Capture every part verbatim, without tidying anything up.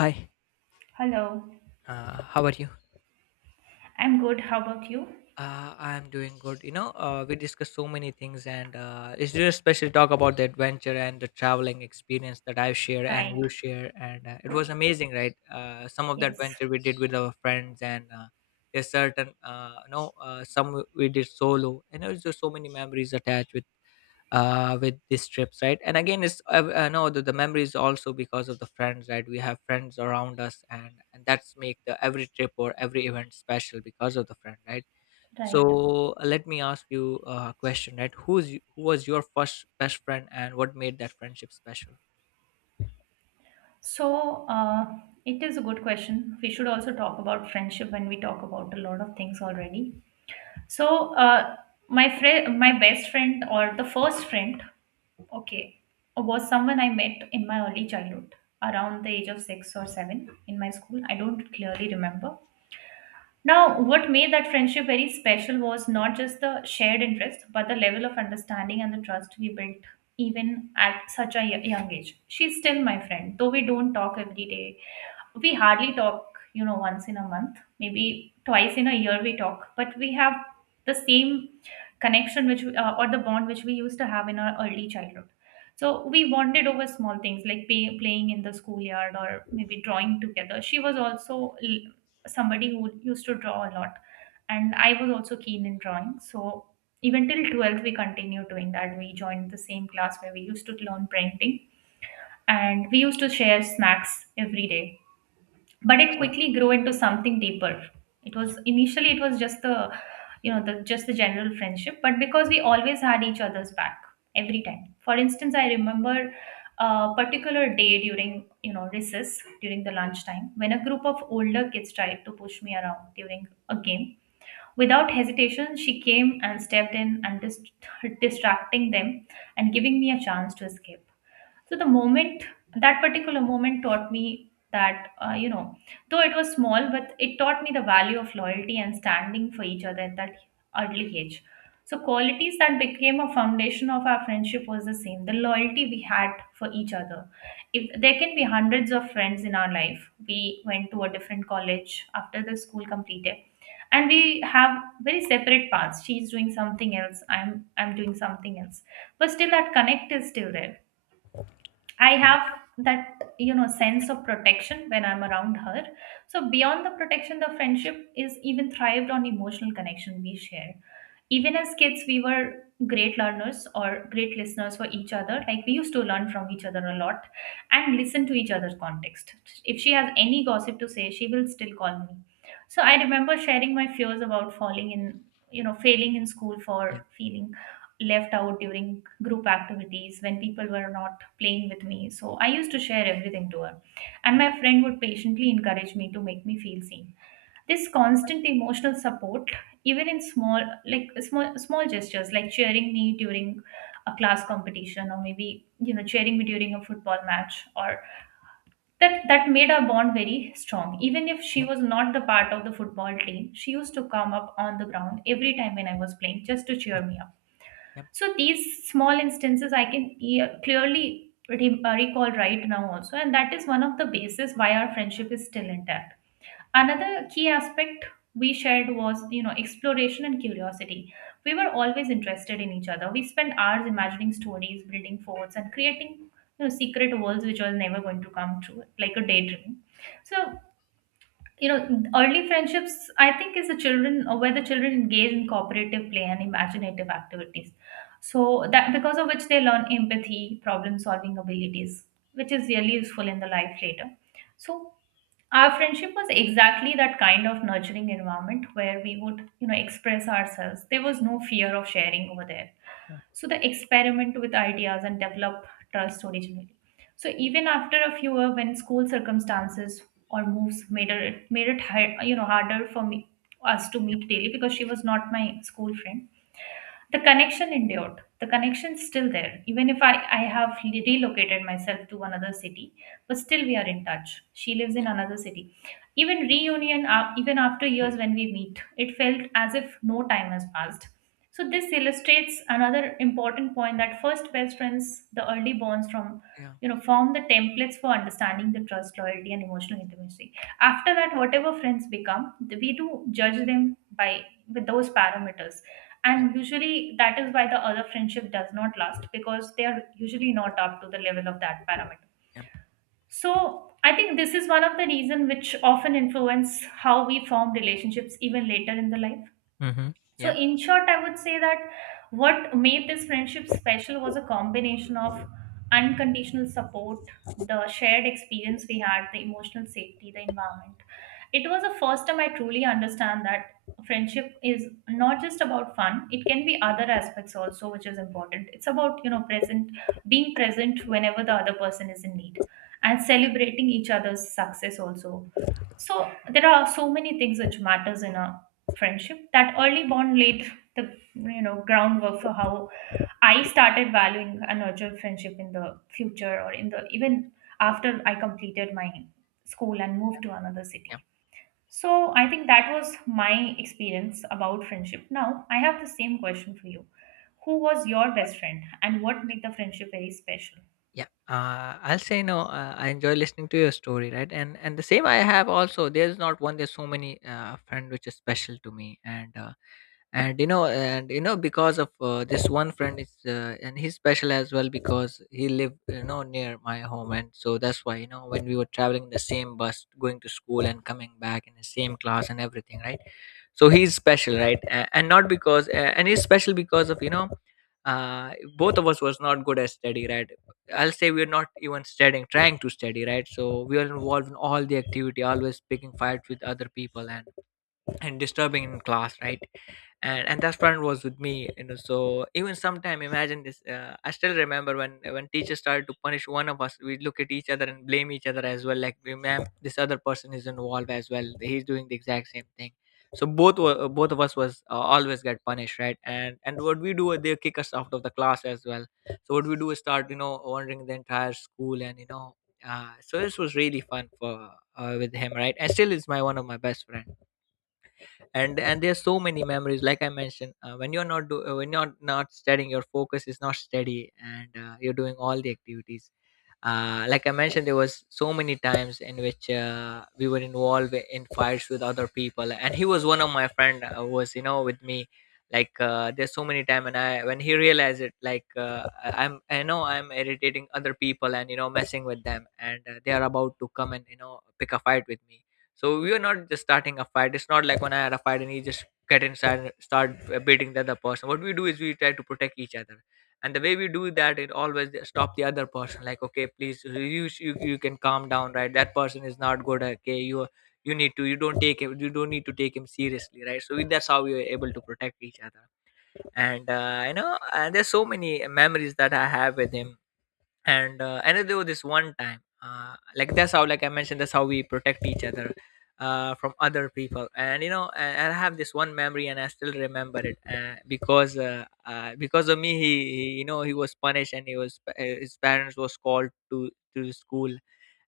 Hi, Hello, uh, how are you? I'm good. How about you? Uh, I am doing good. You know, uh, we discussed so many things, and uh, it's just especially talk about the adventure and the traveling experience that I share and Right. you share, and uh, it was amazing, right? Uh, some of the Yes. adventure we did with our friends, and uh, there's certain, uh, you know, uh, some we did solo, and there's just so many memories attached with uh, with these trips, right? And again, it's I, I know the, the memory is also because of the friends, right? We have friends around us, and and that's make the every trip or every event special because of the friend, right? Right. So, uh, let me ask you a question, right? Who's y- who was your first best friend, and what made that friendship special? So, uh, it is a good question. We should also talk about friendship when we talk about a lot of things already. So, uh, my friend, my best friend, or the first friend, okay, was someone I met in my early childhood, around the age of six or seven in my school. I don't clearly remember. Now, what made that friendship very special was not just the shared interest, but the level of understanding and the trust we built even at such a y- young age. She's still my friend, though we don't talk every day. We hardly talk, you know, once in a month, maybe twice in a year we talk, but we have the same connection, which uh, or the bond which we used to have in our early childhood. So we bonded over small things like pay, playing in the schoolyard, or maybe drawing together. She was also l- somebody who used to draw a lot, and I was also keen in drawing. So even till twelfth we continued doing that. We joined the same class where we used to learn painting, and we used to share snacks every day. But it Yeah, quickly grew into something deeper. it yeah, yeah, was initially It was just the you know the just the general friendship, but because we always had each other's back every time. For instance, I remember a particular day during, you know recess, during the lunchtime, when a group of older kids tried to push me around during a game. Without hesitation, she came and stepped in and dis- distracting them and giving me a chance to escape. so the moment, that particular moment taught me that, uh, you know, though it was small, but it taught me the value of loyalty and standing for each other at that early age. So qualities that became a foundation of our friendship was the same, the loyalty we had for each other. If there can be hundreds of friends in our life, we went to a different college after the school completed, and we have very separate paths. She's doing something else, i'm i'm doing something else, but still that connect is still there. I have that, you know sense of protection when I'm around her. So beyond the protection, the friendship is even thrived on emotional connection we share. Even as kids, we were great learners or great listeners for each other. Like we used to learn from each other a lot and listen to each other's context. If she has any gossip to say, she will still call me. So I remember sharing my fears about falling in, you know, failing in school, yeah, for feeling left out during group activities when people were not playing with me. So I used to share everything to her. And my friend would patiently encourage me to make me feel seen. This constant emotional support, even in small like small small gestures like cheering me during a class competition, or maybe you know cheering me during a football match, or that that made our bond very strong, even if she yeah, was not the part of the football team. She used to come up on the ground every time when I was playing, just to cheer me up. yeah, So these small instances I can e- clearly re- uh, recall right now also, and that is one of the basis why our friendship is still intact. Another key aspect we shared was, you know exploration and curiosity. We were always interested in each other. We spent hours imagining stories, building forts, and creating, you know secret worlds which were never going to come true, like a daydream. So, you know early friendships, I think, is the children, or where the children engage in cooperative play and imaginative activities, so that, because of which, they learn empathy, problem solving abilities, which is really useful in the life later. So our friendship was exactly that kind of nurturing environment where we would, you know express ourselves. There was no fear of sharing over there, so they experiment with ideas and develop trust originally. So even after a few years, when school circumstances or moves made it made it hi- you know harder for me us to meet daily because she was not my school friend, the connection endured. The connection's still there, even if i i have re- relocated myself to another city. But still we are in touch. She lives in another city. Even reunion uh, even after years when we meet, it felt as if no time has passed. So this illustrates another important point, that first best friends, the early bonds, from yeah, you know form the templates for understanding the trust, loyalty, and emotional intimacy. After that, whatever friends become, we do judge them by with those parameters. yeah, And usually that is why the other friendship does not last, because they are usually not up to the level of that parameter. yeah. So I think this is one of the reason which often influence how we form relationships even later in the life. Mm-hmm. So, Yeah, in short, I would say that what made this friendship special was a combination of unconditional support, the shared experience we had, the emotional safety, the environment. It was the first time I truly understand that friendship is not just about fun. It can be other aspects also, which is important. It's about, you know present being present whenever the other person is in need, and yeah. celebrating each other's success also. So there are so many things which matters in a friendship. That early bond laid the, you know groundwork for how I started valuing a nurture friendship in the future, or in the even after I completed my school and moved to another city. So I think that was my experience about friendship. Now I have the same question for you. Who was your best friend, and what made the friendship very special? Yeah, uh, I'll say, no, uh, I enjoy listening to your story, right, and and the same I have also. There's not one, there's so many, uh, friend which is special to me, and uh, and you know and you know because of uh, this one friend is, uh, and he's special as well because he lived, you know, near my home, and so that's why, you know, when we were traveling the same bus, going to school and coming back in the same class and everything, right. So he's special, right. A- and not because, uh, and he's special because of, you know uh, both of us was not good at study, right. I'll say we're not even studying, trying to study, right. So we are involved in all the activity, always picking fights with other people, and and disturbing in class, right. And and that friend was with me, you know, so even sometime imagine this, uh, I still remember when when teachers started to punish one of us, we look at each other and blame each other as well, like, "We, ma'am, this other person is involved as well, he's doing the exact same thing." So both were, both of us was, uh, always get punished, right. And and what we do, they kick us out of the class as well. So what we do is start, you know, wandering the entire school, and you know uh, so this was really fun for, uh, with him, right. And still is my one of my best friend. And and there's so many memories, like I mentioned, uh, when you're not do uh, when you're not studying, your focus is not steady, and uh, you're doing all the activities. Uh, like I mentioned, there was so many times in which, uh, we were involved in fights with other people, and he was one of my friend, uh, was, you know, with me. Like, uh, there's so many time, and I, when he realized it, like, uh, I- i'm i know I'm irritating other people, and, you know, messing with them, and uh, they are about to come and, you know, pick a fight with me. So we are not just starting a fight. It's not like when I had a fight and he just get inside and start uh, beating the other person. What we do is we try to protect each other. And the way we do that, it always stop the other person, like, okay, please, you, sh- you you can calm down, right, that person is not good, okay you you need to, you don't take him, you don't need to take him seriously, right. So, we, that's how we were able to protect each other. And uh, you know, and there's so many memories that I have with him. And uh, and there was this one time, uh, like, that's how, like I mentioned, that's how we protect each other uh, from other people. And, you know, and, and I have this one memory, and I still remember it, uh, because uh, uh, because of me, he, he you know, he was punished, and he was, uh, his parents was called to to the school.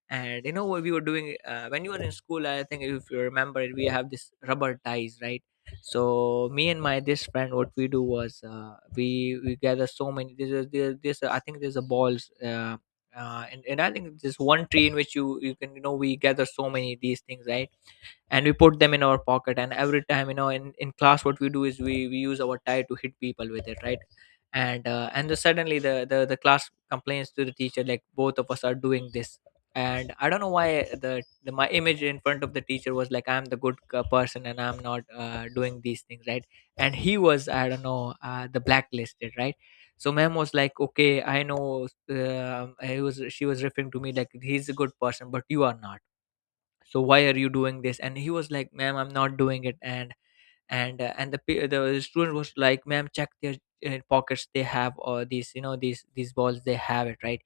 And you know what we were doing, uh, when you were in school, I think, if you remember it, we have this rubber ties, right. So me and my this friend, what we do was, uh, we we gather so many. This is there, this. I think there's a balls, uh, uh, and, and I think there's one tree in which you you can, you know, we gather so many these things, right. And we put them in our pocket, and every time, you know, in, in class, what we do is we, we use our tie to hit people with it, right. And uh, and then suddenly the, the the class complains to the teacher, like, both of us are doing this. And I don't know why, the, the my image in front of the teacher was like, I'm the good uh, person, and I'm not uh, doing these things, right. And he was, I don't know, uh, the blacklisted, right. So ma'am was like, okay, I know, uh, he was, she was referring to me, like, he's a good person, but you are not. So why are you doing this? And he was like, ma'am, I'm not doing it. And and uh, and the pe- the student was like, ma'am, check their uh, pockets, they have, or these, you know, these these balls, they have it, right.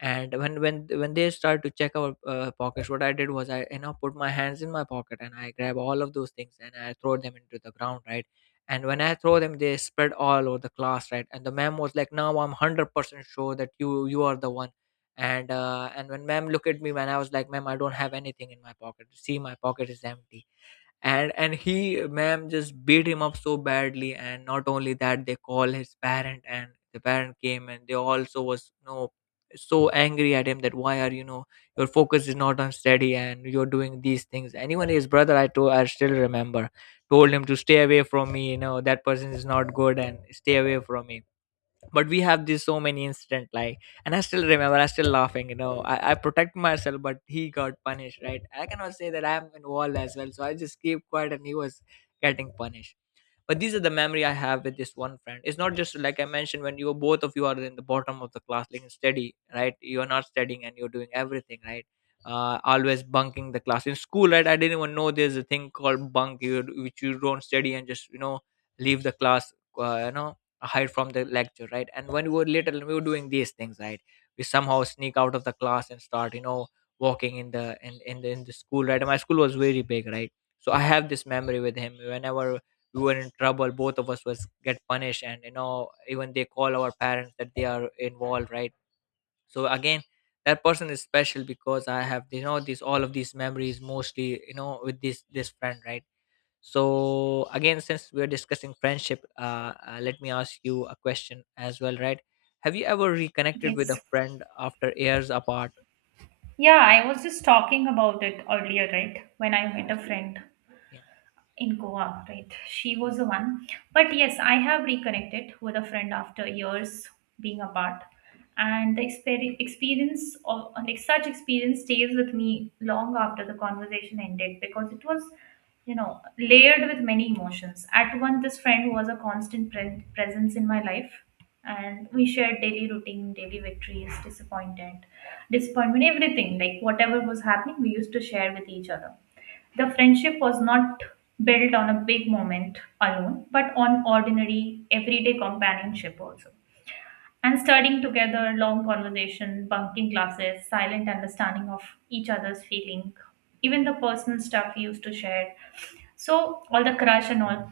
And when when when they started to check our uh, pockets, what I did was, I, you know, put my hands in my pocket, and I grab all of those things, and I throw them into the ground, right. And when I throw them, they spread all over the class, right. And the ma'am was like, now I'm one hundred percent sure that you you are the one. And uh, and when ma'am looked at me, when I was like, ma'am, I don't have anything in my pocket, see, my pocket is empty. And and he, ma'am just beat him up so badly, and not only that, they call his parent, and the parent came, and they also was, you know, so angry at him, that, why, are you know, your focus is not on study and you're doing these things. And even his brother, I told, I still remember, told him to stay away from me, you know, that person is not good, and stay away from me. But we have this so many incident, like. And I still remember, I still laughing, you know. I, I protect myself, but he got punished, right. I cannot say that I'm involved as well, so I just keep quiet, and he was getting punished. But these are the memory I have with this one friend. It's not just like I mentioned, when you, both of you are in the bottom of the class, like, steady, right. You're not studying, and you're doing everything, right. Uh, always bunking the class in school, right. I didn't even know there's a thing called bunk, you, which you don't study and just, you know, leave the class, uh, you know, hide from the lecture, right. And when we were little, we were doing these things, right. We somehow sneak out of the class and start, you know, walking in the in, in the in the school, right. And my school was very big, right. So I have this memory with him, whenever we were in trouble, both of us was get punished, and, you know, even they call our parents, that they are involved, right. So again, that person is special because I have, you know, these, all of these memories, mostly, you know, with this this friend, right. So again, since we're discussing friendship, uh, uh let me ask you a question as well, right. Have you ever reconnected with Yes. a friend after years apart? Yeah, I was just talking about it earlier, right, when I met a friend Yeah. in Goa, right? She was Yeah. the one. But yes, I have reconnected with a friend after years being apart. And the exper- experience of, like, such experience stays with me long after the conversation ended, because it was, you know, layered with many emotions. At one, this friend was a constant pre- presence in my life, and we shared daily routine, daily victories, disappointment, disappointment, everything. Like, whatever was happening, we used to share with each other. The friendship was not built on a big moment alone, but on ordinary, everyday companionship also. And studying together, long conversation, bunking classes, silent understanding of each other's feeling, even the personal stuff we used to share. So all the crush and all,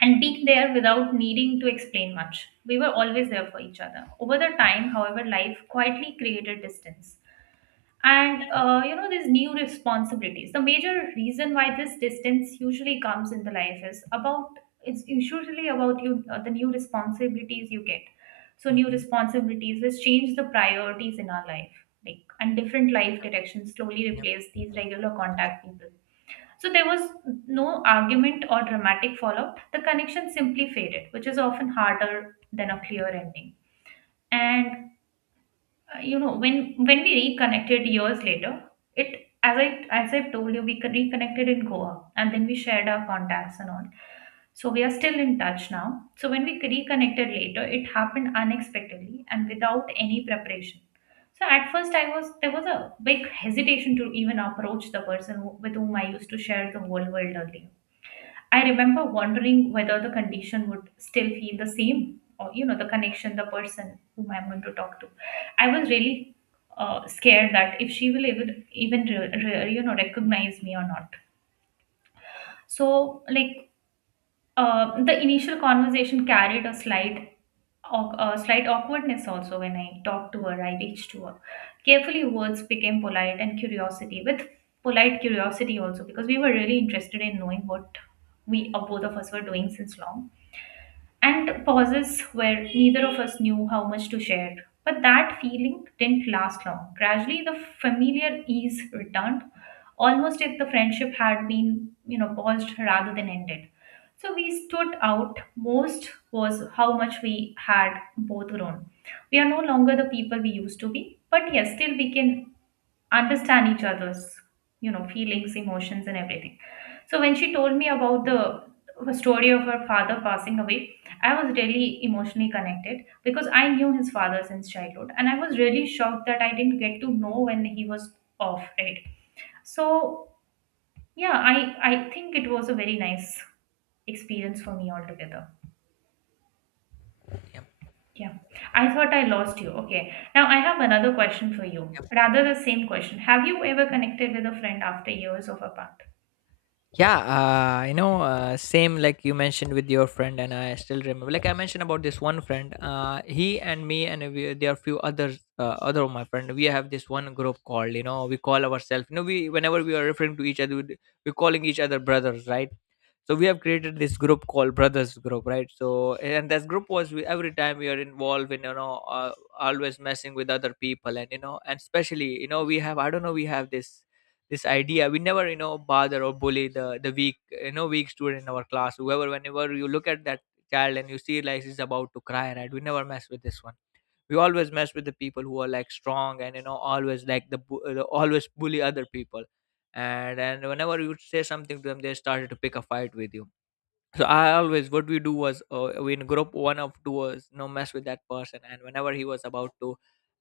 and being there without needing to explain much. We were always there for each other. Over the time, however, life quietly created distance. And uh, you know these new responsibilities, the major reason why this distance usually comes in the life is about, it's usually about, you uh, the new responsibilities you get. So new Hmm. responsibilities has changed the priorities in our life, like, and different life directions slowly Yeah. replace these regular contact people. So there was no argument or dramatic fallout. The connection simply faded, which is often harder than a clear ending. And, uh, you know when when we reconnected years later, it, as i as I've told you, we con- reconnected in Goa, and then we shared our contacts and all. So we are still in touch now. So when we reconnected later, it happened unexpectedly and without any preparation. So at first, I was there was a big hesitation to even approach the person, who, with whom I used to share the whole world earlier. I remember wondering whether the condition would still feel the same, or, you know, the connection, the person whom I'm going to talk to. I was really uh, scared that if she will even even re- re- you know recognize me or not. So, like, uh, the initial conversation carried a slight awk- a slight awkwardness also when I talked to her. I reached to her. Carefully, words became polite, and curiosity with polite curiosity also, because we were really interested in knowing what we uh, both of us were doing since long, and pauses where neither of us knew how much to share. But that feeling didn't last long. Gradually, the familiar ease returned, almost if the friendship had been, you know, paused rather than ended. So we stood out most was how much we had both grown. We are no longer the people we used to be, but yes, still we can understand each other's you know feelings, emotions, and everything. So when she told me about the the story of her father passing away, I was really emotionally connected because I knew his father since childhood, and I was really shocked that I didn't get to know when he was off, right? So yeah, i i think it was a very nice experience for me altogether. Yeah, Yeah, I thought I lost you. Okay, now I have another question for you, rather the same question. Have you ever connected with a friend after years of apart? yeah uh, you know, uh, same, like you mentioned with your friend, and I still remember, like I mentioned, about this one friend, uh, he and me, and we, there are few others, uh, other of my friend. We have this one group called, you know, we call ourselves, you know, we, whenever we are referring to each other, we- we're calling each other brothers, right. So we have created this group called brothers group, right. So and this group was, we, every time we are involved in, you know uh, always messing with other people, and, you know, and especially, you know, we have, I don't know, we have this, this idea, we never, you know, bother or bully the the weak, you know, weak student in our class, whoever, whenever you look at that child and you see, like, he's about to cry, right, we never mess with this one. We always mess with the people who are like strong, and, you know, always like the bu- uh, Always bully other people. And and whenever you say something to them, they started to pick a fight with you. So I always, what we do was, uh, we in group one of two was no mess with that person, and whenever he was about to,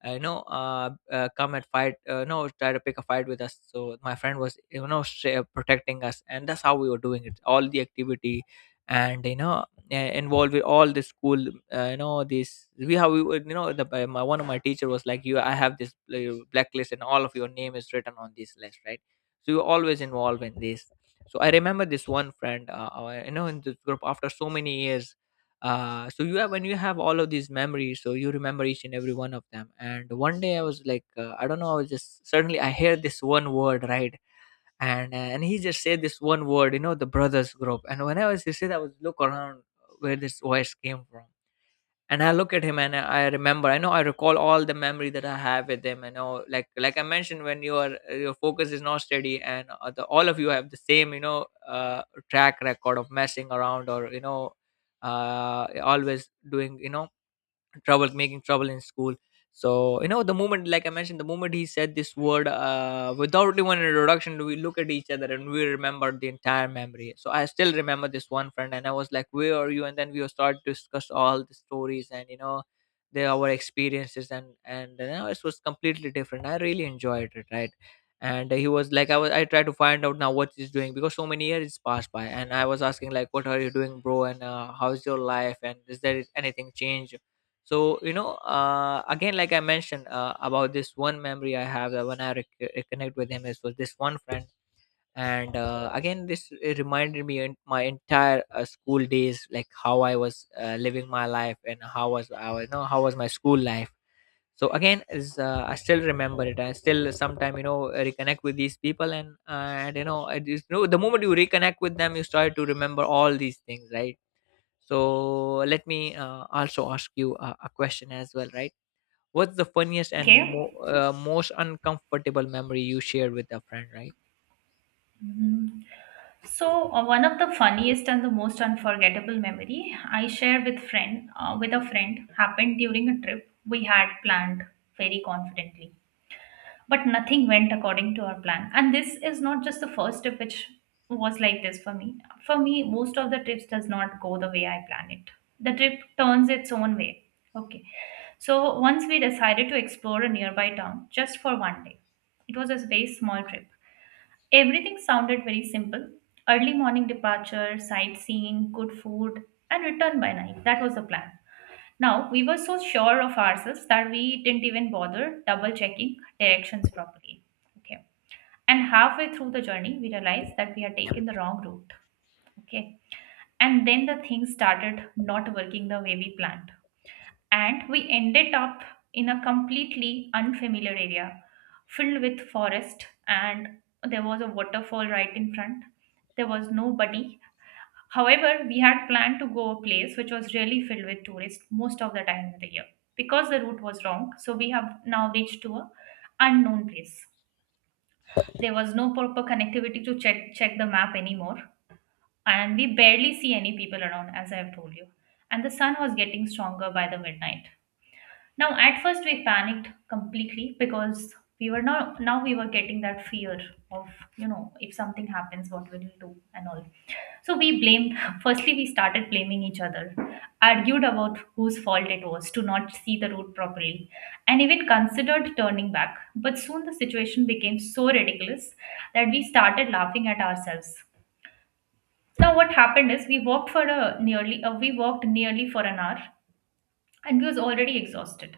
uh, you know uh, uh, come and fight, uh, no, try to pick a fight with us. So my friend was, you know sh- protecting us, and that's how we were doing it all the activity. And you know uh, involved with all the school. Uh, you know this, we have we would- you know the by, my one of my teacher was like, you, I have this uh, blacklist, and all of your name is written on this list, right? So you're always involved in this. So I remember this one friend, uh, uh, you know in this group, after so many years. Uh, so you have, when you have all of these memories, so you remember each and every one of them. And one day I was like, uh, I don't know, I was just suddenly, I hear this one word, right? And and he just said this one word, you know the brothers group. And whenever he said, I was look around where this voice came from. And I look at him and I remember. I know, I recall all the memory that I have with him. I know, like like I mentioned, when your your focus is not steady, and uh, the, all of you have the same, you know, uh, track record of messing around or, you know, uh, always doing, you know, trouble, making trouble in school. So you know the moment, like I mentioned, the moment he said this word, uh, without even an introduction, we look at each other and we remember the entire memory. So I still remember this one friend, and I was like, where are you? And then we started to discuss all the stories and, you know the, our experiences. And and you know, it was completely different, I really enjoyed it, right? And he was like, i was I tried to find out now what he's doing, because so many years passed by. And I was asking like, what are you doing, bro? And uh, how's your life, and is there anything changed? So you know uh, again, like I mentioned, uh, about this one memory I have, that when I rec- reconnect with him is with this one friend. And uh, again, this, it reminded me in my entire uh, school days, like how I was uh, living my life, and how was, I was- you know how was my school life. So again is, uh, I still remember it, I still sometime, you know reconnect with these people. And and you know I you know the moment you reconnect with them, you start to remember all these things, right? So let me, uh, also ask you a, a question as well, right? What's the funniest and Okay. mo- uh, most uncomfortable memory you shared with a friend, right? Mhm. So uh, one of the funniest and the most unforgettable memory I share with friend uh, with a friend happened during a trip we had planned very confidently, but nothing went according to our plan. And this is not just the first trip which was like this for me. For me, most of the trips does not go the way I plan it. The trip turns its own way. Okay. So once we decided to explore a nearby town just for one day. It was a very small trip. Everything sounded very simple. Early morning departure, sightseeing, good food, and return by night. That was the plan. Now, we were so sure of ourselves that we didn't even bother double checking directions properly. Okay. And halfway through the journey, we realized that we had taken the wrong route. Okay. And then the things started not working the way we planned, and we ended up in a completely unfamiliar area filled with forest, and there was a waterfall right in front. There was nobody. However, we had planned to go a place which was really filled with tourists most of the time of the year. Because the route was wrong, so we have now reached to a unknown place. There was no proper connectivity to check check the map anymore, and we barely see any people around, as I have told you. And the sun was getting stronger by the midnight. Now, at first, we panicked completely because we were not, now we were getting that fear of, you know, if something happens, what will we do and all. So we blamed, firstly, we started blaming each other, argued about whose fault it was to not see the route properly, and even considered turning back. But soon the situation became so ridiculous that we started laughing at ourselves. Now, what happened is we walked for a nearly, uh, we walked nearly for an hour and we was already exhausted,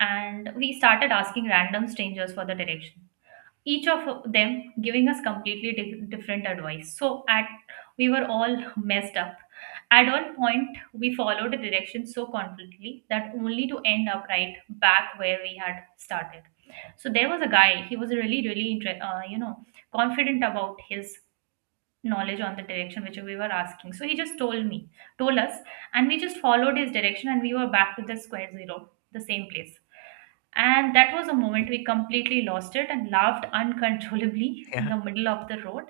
and we started asking random strangers for the direction, each of them giving us completely di- different advice. So at we were all messed up. At one point, we followed the direction so confidently that only to end up right back where we had started. So there was a guy, he was really really inter- uh, you know, confident about his knowledge on the direction which we were asking. So he just told me told us, and we just followed his direction, and we were back to the square zero, the same place. And that was a moment we completely lost it and laughed uncontrollably in Yeah. the middle of the road.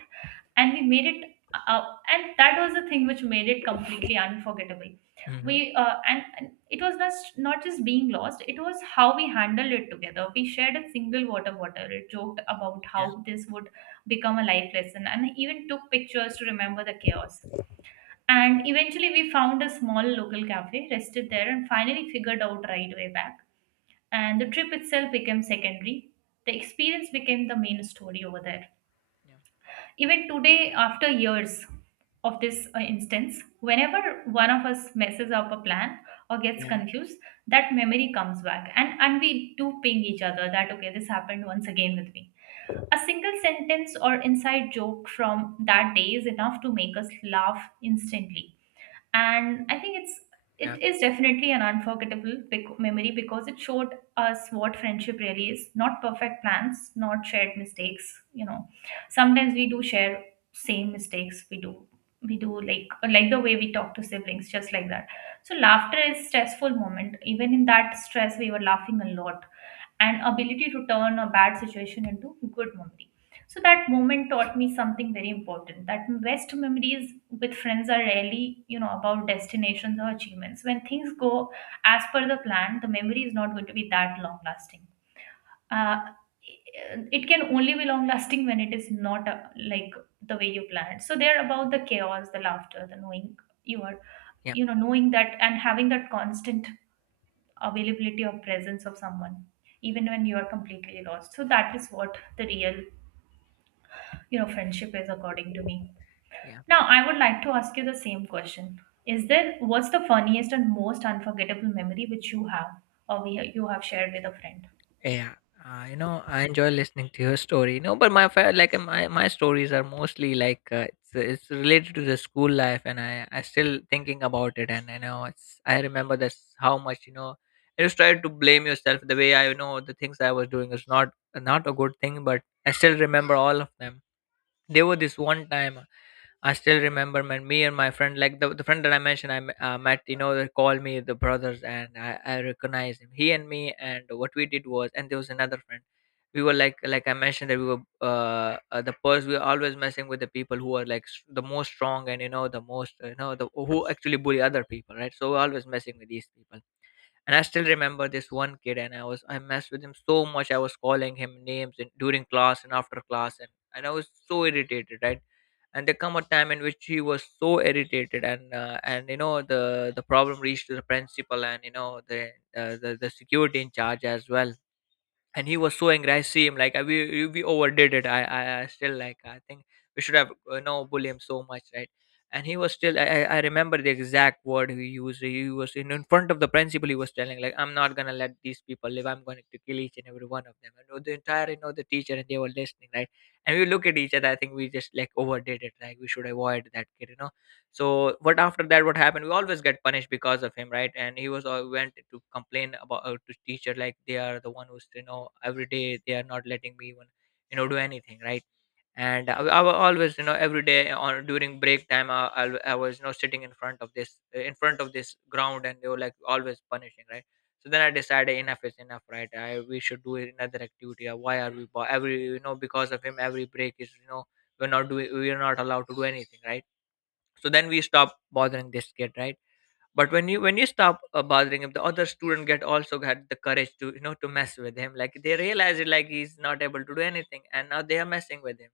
And we made it, uh, and that was the thing which made it completely unforgettable. Hmm. We uh, and, and it was just not just being lost; it was how we handled it together. We shared a single water bottle, joked about Yeah. how this would become a life lesson, and even took pictures to remember the chaos. And eventually, we found a small local cafe, rested there, and finally figured out right way back, and the trip itself became secondary. The experience became the main story over there. Yeah. Even today, after years of this uh, instance, whenever one of us messes up a plan or gets Yeah. confused, that memory comes back, and and we do ping each other that okay, this happened once again with me. A single sentence or inside joke from that day is enough to make us laugh instantly, and I think it's it Yeah. is definitely an unforgettable bec- memory because it showed us what friendship really is, not perfect plans, not shared mistakes, you know. Sometimes we do share same mistakes, we do we do like like the way we talk to siblings, just like that. So laughter is stressful moment, even in that stress we were laughing a lot, and ability to turn a bad situation into good memory. So that moment taught me something very important, that best memories with friends are rarely, you know, about destinations or achievements. When things go as per the plan, the memory is not going to be that long lasting. Uh, it can only be long lasting when it is not uh, like the way you planned. So they're about the chaos, the laughter, the knowing you are, Yeah. you know, knowing that and having that constant availability of presence of someone even when you are completely lost. So that is what the real, you know, friendship is according to me. Yeah. Now I would like to ask you the same question. Is there, what's the funniest and most unforgettable memory which you have or we, you have shared with a friend? Yeah. Uh, you know, I enjoy listening to your story. No, but my fa- like, uh, my my stories are mostly like, uh, it's it's related to the school life, and I I still thinking about it, and I know it's, I remember this how much you know. I just try to blame yourself the way I know, the things I was doing is not not a good thing, but I still remember all of them. There was this one time. I still remember, man. Me and my friend, like the, the friend that I mentioned, I m- uh, met, you know, they called me the brothers, and I, I recognized him. He and me, and what we did was, and there was another friend. We were like, like I mentioned, that we were uh, uh the purse. We were always messing with the people who are like, s- the most strong, and you know, the most, uh, you know, the, who actually bully other people, right? So we're always messing with these people, and I still remember this one kid, and I was I messed with him so much. I was calling him names in, during class and after class, and and I was so irritated, right? And there come a time in which he was so irritated, and uh, and you know the the problem reached to the principal, and you know the, uh, the the security in charge as well, and he was so angry. I see him like, "Uh, we we overdid it. I I, I still, like, I think we should have, you know bully him so much, right?" And he was still. I I I remember the exact word he used. He was in, in front of the principal. He was telling, like, I'm not gonna let these people live. I'm going to kill each and every one of them. And the entire, you know the teacher and they were listening, right? And we look at each other. I think we just like overdid it. Like we should avoid that kid, you know So what, after that, what happened, we always get punished because of him, right? And he was all went to complain about, uh, to teacher, like they are the one who's, you know every day they are not letting me even, you know do anything, right. And i, I wa- always, you know every day, on during break time, I, I, w- I was, you know sitting in front of this, uh, in front of this ground, and they were like always punishing, right. So then I decided enough is enough, right? I, we should do another activity. Uh, why are we bo- every, you know because of him every break is, you know we're not doing we're not allowed to do anything, right. So then we stop bothering this kid, right. But when you when you stop, uh, bothering him, the other student get also had the courage to you know to mess with him, like they realize it, like he's not able to do anything, and now they are messing with him.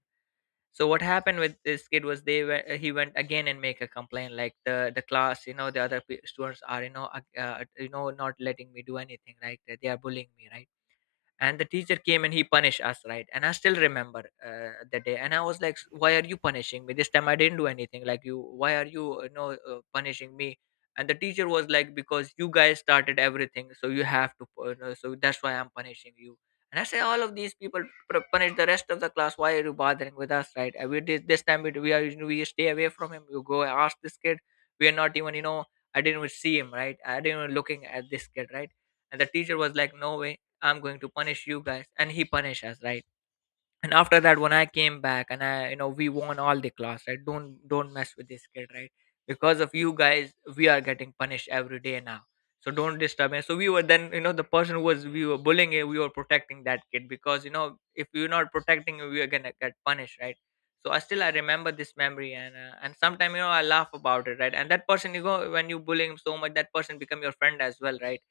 So what happened with this kid was, they were, he went again and make a complaint, like the the class, you know the other pe- students are, you know uh, uh, you know not letting me do anything, right, they are bullying me, right. And the teacher came and he punished us, right. And I still remember uh, the day, and I was like, why are you punishing me this time? I didn't do anything like, you, why are you, you know uh, punishing me? And the teacher was like, because you guys started everything, so you have to pu- you know, so that's why I'm punishing you. And I say, all of these people, pr- punish the rest of the class, why are you bothering with us, right? And we did this time, we, we are we stay away from him, you go ask this kid. We are not even, you know I didn't even see him, right. I didn't even looking at this kid, right. And the teacher was like, no way, I'm going to punish you guys. And he punished us, right? And after that, when I came back and I, you know, we won all the class, right? Don't don't mess with this kid, right? Because of you guys, we are getting punished every day now. So don't disturb me. So we were then, you know, the person who was, we were bullying him, we were protecting that kid, because you know, if we are not protecting him, we are gonna get punished, right? So I still I remember this memory, and uh, and sometimes, you know, I laugh about it, right? And that person, you go, when you bullying him so much, that person become your friend as well, right?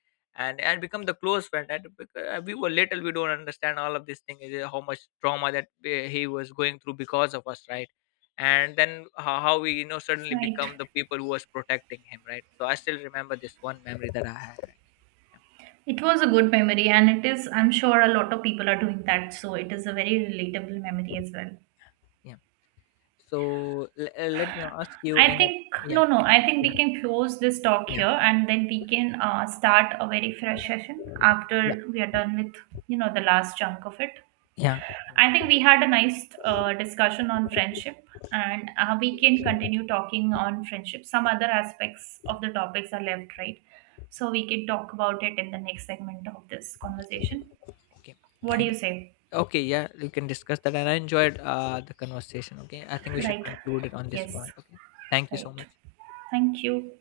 and and become the close friend, and bec- uh, we were little, we don't understand all of this thing is, uh, how much trauma that, uh, he was going through because of us, right. And then how, how we, you know suddenly Right, become the people who was protecting him, right. So I still remember this one memory that I had, right? Yeah. it was a good memory, and it is, I'm sure, a lot of people are doing that, so it is a very relatable memory as well. Yeah. So l- uh, let me ask you I in a, think Yeah. no, no, I think we Yeah. can close this talk Yeah. here, and then we can uh, start a very fresh session Yeah. after we are done with, you know, the last chunk of it. Yeah. I think we had a nice uh, discussion on friendship, and uh, we can continue talking on friendship. Some other aspects of the topics are left, right? So we can talk about it in the next segment of this conversation. Okay. What do Thank. you say? Okay. Yeah, you can discuss that, and I enjoyed uh the conversation. Okay, I think we should Right. conclude it on this Yes. point. Okay. Thank you so Right. much. Thank you.